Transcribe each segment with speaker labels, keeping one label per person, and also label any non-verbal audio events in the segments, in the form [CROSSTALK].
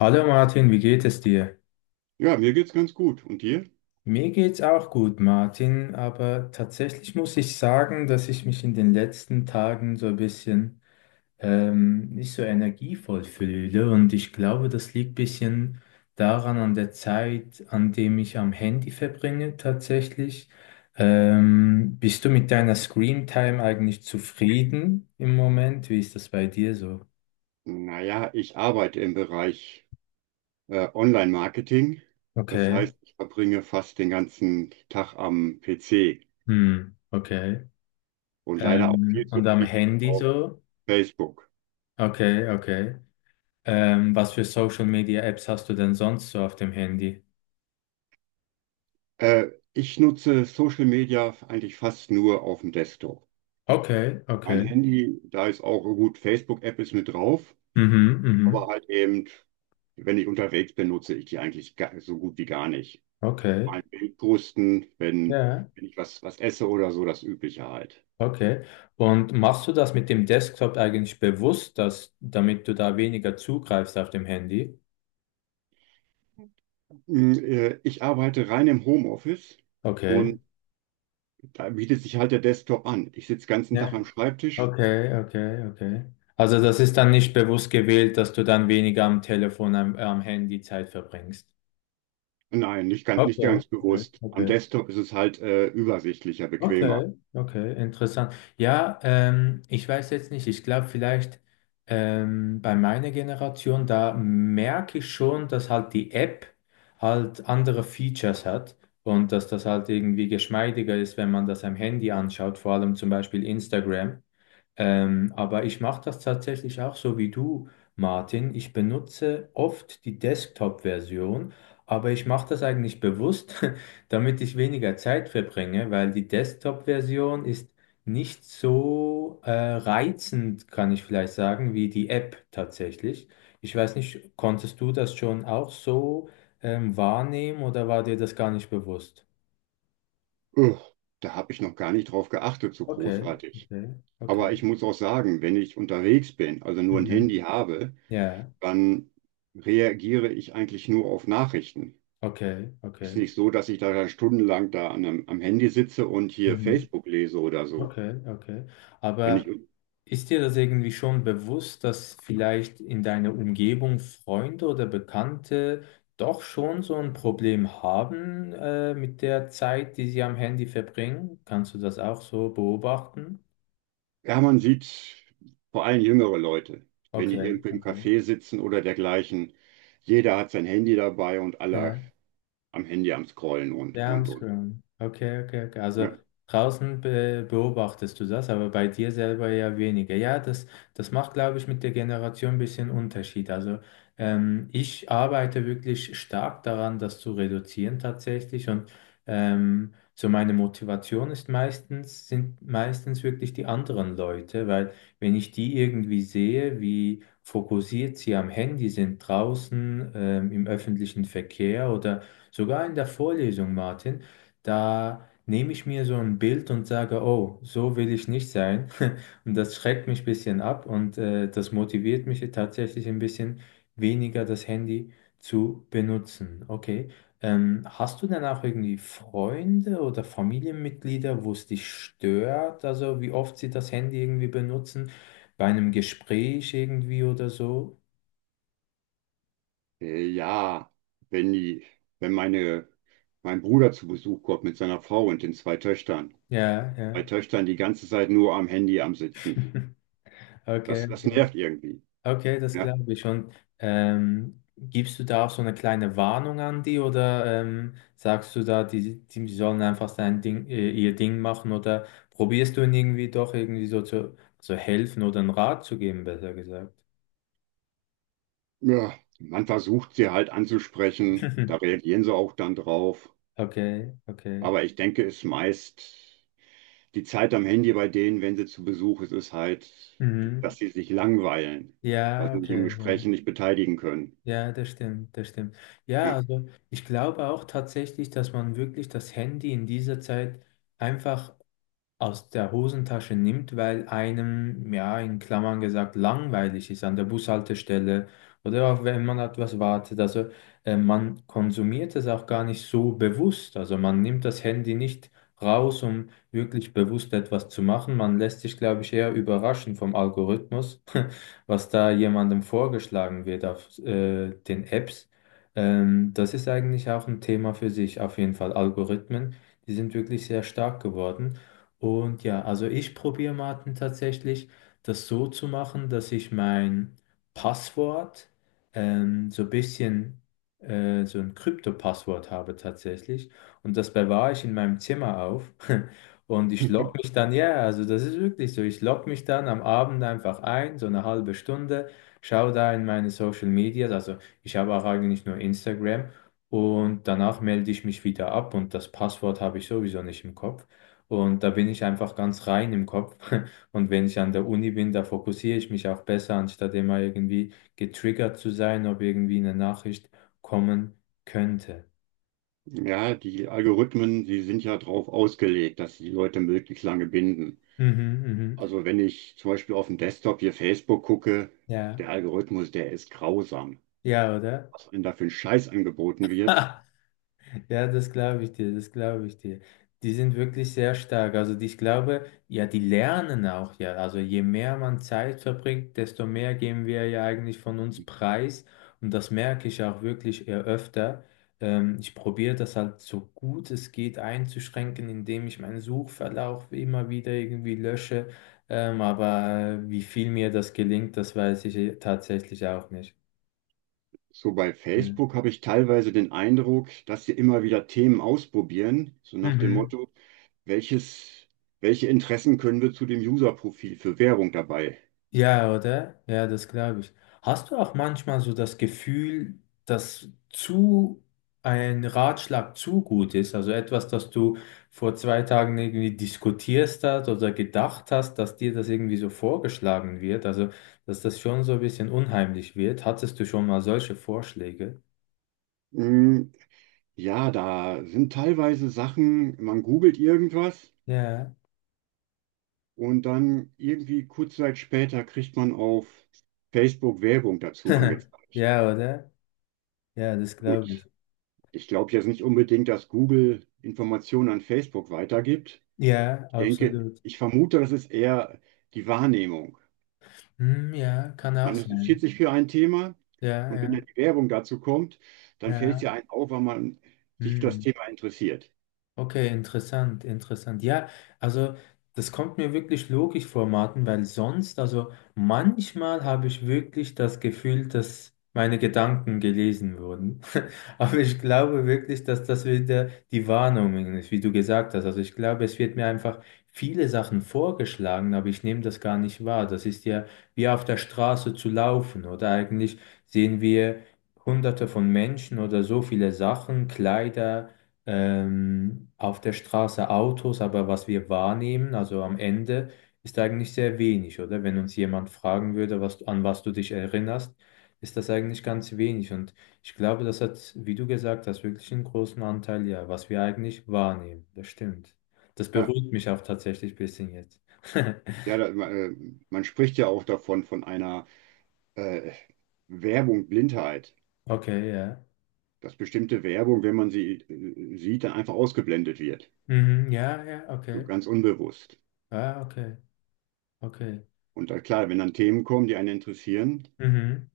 Speaker 1: Hallo Martin, wie geht es dir?
Speaker 2: Ja, mir geht's ganz gut. Und dir?
Speaker 1: Mir geht's auch gut, Martin, aber tatsächlich muss ich sagen, dass ich mich in den letzten Tagen so ein bisschen nicht so energievoll fühle und ich glaube, das liegt ein bisschen daran an der Zeit, an dem ich am Handy verbringe tatsächlich. Bist du mit deiner Screen Time eigentlich zufrieden im Moment? Wie ist das bei dir so?
Speaker 2: Naja, ich arbeite im Bereich Online-Marketing. Das
Speaker 1: Okay.
Speaker 2: heißt, ich verbringe fast den ganzen Tag am PC
Speaker 1: Hm, okay.
Speaker 2: und leider auch viel
Speaker 1: Ähm,
Speaker 2: zu
Speaker 1: und am
Speaker 2: viel
Speaker 1: Handy
Speaker 2: auf
Speaker 1: so?
Speaker 2: Facebook.
Speaker 1: Okay, okay. Was für Social Media Apps hast du denn sonst so auf dem Handy?
Speaker 2: Äh, Ich nutze Social Media eigentlich fast nur auf dem Desktop.
Speaker 1: Okay,
Speaker 2: Mein
Speaker 1: okay.
Speaker 2: Handy, da ist auch gut, Facebook-App ist mit drauf,
Speaker 1: Mhm,
Speaker 2: aber
Speaker 1: mhm.
Speaker 2: halt eben, wenn ich unterwegs bin, nutze ich die eigentlich so gut wie gar nicht.
Speaker 1: Okay.
Speaker 2: Mein Bild posten,
Speaker 1: Ja,
Speaker 2: wenn ich was esse oder so, das Übliche halt.
Speaker 1: okay. Und machst du das mit dem Desktop eigentlich bewusst, damit du da weniger zugreifst auf dem Handy?
Speaker 2: Ich arbeite rein im Homeoffice
Speaker 1: Okay.
Speaker 2: und da bietet sich halt der Desktop an. Ich sitze den ganzen Tag
Speaker 1: Ja.
Speaker 2: am Schreibtisch.
Speaker 1: Okay, okay, okay. Also das ist dann nicht bewusst gewählt, dass du dann weniger am Telefon, am Handy Zeit verbringst.
Speaker 2: Nein, nicht ganz, nicht
Speaker 1: Okay,
Speaker 2: ganz
Speaker 1: okay,
Speaker 2: bewusst. Am
Speaker 1: okay.
Speaker 2: Desktop ist es halt übersichtlicher, bequemer.
Speaker 1: Okay, okay, interessant. Ja, ich weiß jetzt nicht, ich glaube vielleicht bei meiner Generation, da merke ich schon, dass halt die App halt andere Features hat und dass das halt irgendwie geschmeidiger ist, wenn man das am Handy anschaut, vor allem zum Beispiel Instagram. Aber ich mache das tatsächlich auch so wie du, Martin. Ich benutze oft die Desktop-Version, aber ich mache das eigentlich bewusst, [LAUGHS] damit ich weniger Zeit verbringe, weil die Desktop-Version ist nicht so reizend, kann ich vielleicht sagen, wie die App tatsächlich. Ich weiß nicht, konntest du das schon auch so wahrnehmen oder war dir das gar nicht bewusst?
Speaker 2: Ugh, Da habe ich noch gar nicht drauf geachtet, so
Speaker 1: Okay,
Speaker 2: großartig.
Speaker 1: okay, okay.
Speaker 2: Aber ich muss auch sagen, wenn ich unterwegs bin, also nur ein
Speaker 1: Mhm.
Speaker 2: Handy habe,
Speaker 1: Ja,
Speaker 2: dann reagiere ich eigentlich nur auf Nachrichten.
Speaker 1: okay,
Speaker 2: Ist
Speaker 1: okay.
Speaker 2: nicht so, dass ich da dann stundenlang da an, am am Handy sitze und hier
Speaker 1: Mhm.
Speaker 2: Facebook lese oder so.
Speaker 1: Okay, okay.
Speaker 2: Wenn ich
Speaker 1: Aber ist dir das irgendwie schon bewusst, dass vielleicht in deiner Umgebung Freunde oder Bekannte doch schon so ein Problem haben, mit der Zeit, die sie am Handy verbringen? Kannst du das auch so beobachten?
Speaker 2: Ja, man sieht vor allem jüngere Leute, wenn die
Speaker 1: Okay,
Speaker 2: irgendwo im
Speaker 1: okay.
Speaker 2: Café sitzen oder dergleichen. Jeder hat sein Handy dabei und alle
Speaker 1: Ja.
Speaker 2: am Handy am Scrollen und,
Speaker 1: Ja, am
Speaker 2: und, und.
Speaker 1: Screen. Okay, okay, okay. Also
Speaker 2: Ja,
Speaker 1: draußen be beobachtest du das, aber bei dir selber ja weniger. Ja, das macht, glaube ich, mit der Generation ein bisschen Unterschied. Also ich arbeite wirklich stark daran, das zu reduzieren tatsächlich. Und so meine Motivation sind meistens wirklich die anderen Leute, weil wenn ich die irgendwie sehe, wie fokussiert sie am Handy sind draußen, im öffentlichen Verkehr oder sogar in der Vorlesung, Martin, da nehme ich mir so ein Bild und sage, oh, so will ich nicht sein. [LAUGHS] Und das schreckt mich ein bisschen ab und das motiviert mich tatsächlich ein bisschen weniger das Handy zu benutzen. Okay. Hast du denn auch irgendwie Freunde oder Familienmitglieder, wo es dich stört? Also wie oft sie das Handy irgendwie benutzen? Bei einem Gespräch irgendwie oder so?
Speaker 2: ja, wenn die, wenn meine, mein Bruder zu Besuch kommt mit seiner Frau und den zwei Töchtern.
Speaker 1: Ja,
Speaker 2: Zwei
Speaker 1: ja.
Speaker 2: Töchtern die ganze Zeit nur am Handy am Sitzen.
Speaker 1: Okay.
Speaker 2: Das
Speaker 1: Okay.
Speaker 2: nervt irgendwie.
Speaker 1: Okay, das
Speaker 2: Ja.
Speaker 1: glaube ich schon. Gibst du da auch so eine kleine Warnung an die oder sagst du da, die sollen einfach ihr Ding machen oder probierst du ihnen irgendwie doch irgendwie so zu helfen oder einen Rat zu geben, besser gesagt?
Speaker 2: Ja, man versucht sie halt anzusprechen, da
Speaker 1: [LAUGHS]
Speaker 2: reagieren sie auch dann drauf.
Speaker 1: Okay, okay.
Speaker 2: Aber ich denke, es meist. Die Zeit am Handy bei denen, wenn sie zu Besuch ist, ist halt,
Speaker 1: Mhm.
Speaker 2: dass sie sich langweilen, weil
Speaker 1: Ja,
Speaker 2: sie sich im
Speaker 1: okay,
Speaker 2: Gespräch
Speaker 1: ja.
Speaker 2: nicht beteiligen können.
Speaker 1: Ja, das stimmt, das stimmt. Ja,
Speaker 2: Ja.
Speaker 1: also ich glaube auch tatsächlich, dass man wirklich das Handy in dieser Zeit einfach aus der Hosentasche nimmt, weil einem, ja, in Klammern gesagt, langweilig ist an der Bushaltestelle oder auch wenn man etwas wartet. Also man konsumiert es auch gar nicht so bewusst. Also man nimmt das Handy nicht raus, um wirklich bewusst etwas zu machen. Man lässt sich, glaube ich, eher überraschen vom Algorithmus, [LAUGHS] was da jemandem vorgeschlagen wird auf den Apps. Das ist eigentlich auch ein Thema für sich, auf jeden Fall Algorithmen. Die sind wirklich sehr stark geworden. Und ja, also ich probiere Martin tatsächlich das so zu machen, dass ich mein Passwort so ein bisschen so ein Krypto-Passwort habe tatsächlich. Und das bewahre ich in meinem Zimmer auf. [LAUGHS] Und ich logge mich
Speaker 2: [LAUGHS]
Speaker 1: dann, ja, also das ist wirklich so, ich logge mich dann am Abend einfach ein, so eine halbe Stunde, schaue da in meine Social Medias, also ich habe auch eigentlich nur Instagram und danach melde ich mich wieder ab und das Passwort habe ich sowieso nicht im Kopf. Und da bin ich einfach ganz rein im Kopf. [LAUGHS] Und wenn ich an der Uni bin, da fokussiere ich mich auch besser, anstatt immer irgendwie getriggert zu sein, ob irgendwie eine Nachricht kommen könnte.
Speaker 2: Ja, die Algorithmen, die sind ja darauf ausgelegt, dass sie die Leute möglichst lange binden.
Speaker 1: Mhm, mhm.
Speaker 2: Also wenn ich zum Beispiel auf dem Desktop hier Facebook gucke,
Speaker 1: Ja,
Speaker 2: der Algorithmus, der ist grausam.
Speaker 1: ja, oder?
Speaker 2: Was einem da für ein Scheiß angeboten wird.
Speaker 1: [LAUGHS] Ja, das glaube ich dir, das glaube ich dir. Die sind wirklich sehr stark. Also ich glaube, ja, die lernen auch ja. Also je mehr man Zeit verbringt, desto mehr geben wir ja eigentlich von uns preis. Und das merke ich auch wirklich eher öfter. Ich probiere das halt so gut es geht einzuschränken, indem ich meinen Suchverlauf immer wieder irgendwie lösche. Aber wie viel mir das gelingt, das weiß ich eh tatsächlich auch nicht.
Speaker 2: So bei
Speaker 1: Ja.
Speaker 2: Facebook habe ich teilweise den Eindruck, dass sie immer wieder Themen ausprobieren, so nach dem
Speaker 1: Mhm.
Speaker 2: Motto, welches, welche Interessen können wir zu dem User-Profil für Werbung dabei?
Speaker 1: Ja, oder? Ja, das glaube ich. Hast du auch manchmal so das Gefühl, dass zu ein Ratschlag zu gut ist? Also etwas, das du vor zwei Tagen irgendwie diskutierst hast oder gedacht hast, dass dir das irgendwie so vorgeschlagen wird? Also, dass das schon so ein bisschen unheimlich wird. Hattest du schon mal solche Vorschläge?
Speaker 2: Hm, ja, da sind teilweise Sachen, man googelt irgendwas
Speaker 1: Ja.
Speaker 2: und dann irgendwie kurze Zeit später kriegt man auf Facebook Werbung dazu
Speaker 1: [LAUGHS]
Speaker 2: angezeigt.
Speaker 1: Ja, oder? Ja, das glaube ich.
Speaker 2: Gut, ich glaube jetzt nicht unbedingt, dass Google Informationen an Facebook weitergibt.
Speaker 1: Ja,
Speaker 2: Ich denke,
Speaker 1: absolut.
Speaker 2: ich vermute, das ist eher die Wahrnehmung.
Speaker 1: Hm, ja, kann auch
Speaker 2: Man interessiert
Speaker 1: sein.
Speaker 2: sich für ein Thema,
Speaker 1: Ja,
Speaker 2: und wenn
Speaker 1: ja,
Speaker 2: dann die Werbung dazu kommt, dann fällt es
Speaker 1: ja.
Speaker 2: ja einem auf, weil man sich für das
Speaker 1: Hm.
Speaker 2: Thema interessiert.
Speaker 1: Okay, interessant, interessant. Ja, also das kommt mir wirklich logisch vor, Martin, weil sonst, also manchmal habe ich wirklich das Gefühl, dass meine Gedanken gelesen wurden. [LAUGHS] Aber ich glaube wirklich, dass das wieder die Wahrnehmung ist, wie du gesagt hast. Also ich glaube, es wird mir einfach viele Sachen vorgeschlagen, aber ich nehme das gar nicht wahr. Das ist ja wie auf der Straße zu laufen oder eigentlich sehen wir Hunderte von Menschen oder so viele Sachen, Kleider auf der Straße Autos, aber was wir wahrnehmen, also am Ende, ist eigentlich sehr wenig, oder? Wenn uns jemand fragen würde, an was du dich erinnerst, ist das eigentlich ganz wenig. Und ich glaube, das hat, wie du gesagt hast, wirklich einen großen Anteil, ja, was wir eigentlich wahrnehmen. Das stimmt. Das
Speaker 2: Ja,
Speaker 1: beruhigt mich auch tatsächlich ein bisschen jetzt. [LAUGHS]
Speaker 2: ja, da, äh, man spricht ja auch davon, von einer äh, Werbung Blindheit,
Speaker 1: Okay, ja.
Speaker 2: dass bestimmte Werbung, wenn man sie sieht, dann einfach ausgeblendet wird,
Speaker 1: Mhm, ja, ja,
Speaker 2: so
Speaker 1: okay.
Speaker 2: ganz unbewusst.
Speaker 1: Ah, okay, okay.
Speaker 2: Und dann, klar, wenn dann Themen kommen, die einen interessieren,
Speaker 1: Mhm.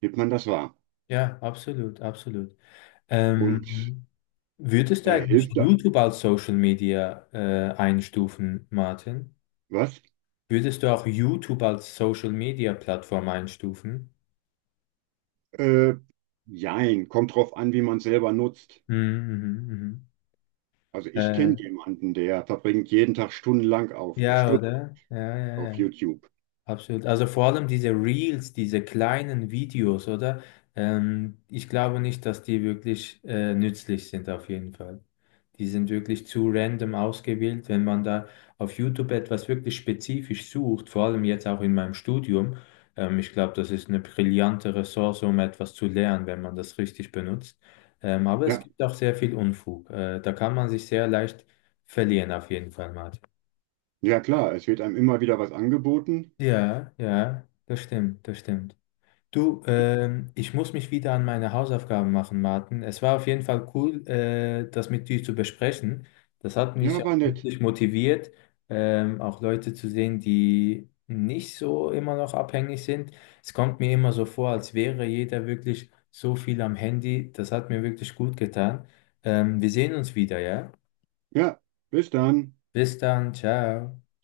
Speaker 2: nimmt man das wahr,
Speaker 1: Ja, absolut, absolut.
Speaker 2: und
Speaker 1: Ähm, Würdest du eigentlich
Speaker 2: hilft da,
Speaker 1: YouTube als Social Media einstufen, Martin?
Speaker 2: was?
Speaker 1: Würdest du auch YouTube als Social Media Plattform einstufen?
Speaker 2: Äh, Jein, kommt drauf an, wie man es selber nutzt.
Speaker 1: Mhm, mhm, mhm.
Speaker 2: Also ich
Speaker 1: Äh,
Speaker 2: kenne jemanden, der verbringt jeden Tag stundenlang
Speaker 1: ja,
Speaker 2: Stunden
Speaker 1: oder? Ja, ja,
Speaker 2: auf
Speaker 1: ja.
Speaker 2: YouTube.
Speaker 1: Absolut. Also vor allem diese Reels, diese kleinen Videos, oder? Ich glaube nicht, dass die wirklich nützlich sind, auf jeden Fall. Die sind wirklich zu random ausgewählt. Wenn man da auf YouTube etwas wirklich spezifisch sucht, vor allem jetzt auch in meinem Studium, ich glaube, das ist eine brillante Ressource, um etwas zu lernen, wenn man das richtig benutzt. Aber es
Speaker 2: Ja,
Speaker 1: gibt auch sehr viel Unfug. Da kann man sich sehr leicht verlieren, auf jeden Fall, Martin.
Speaker 2: ja klar, es wird einem immer wieder was angeboten.
Speaker 1: Ja, ja, das stimmt, das stimmt. Du, ich muss mich wieder an meine Hausaufgaben machen, Martin. Es war auf jeden Fall cool, das mit dir zu besprechen. Das hat
Speaker 2: Ja,
Speaker 1: mich auch
Speaker 2: war nett.
Speaker 1: wirklich motiviert, auch Leute zu sehen, die nicht so immer noch abhängig sind. Es kommt mir immer so vor, als wäre jeder wirklich so viel am Handy. Das hat mir wirklich gut getan. Wir sehen uns wieder, ja?
Speaker 2: Ja, bis dann.
Speaker 1: Bis dann, ciao.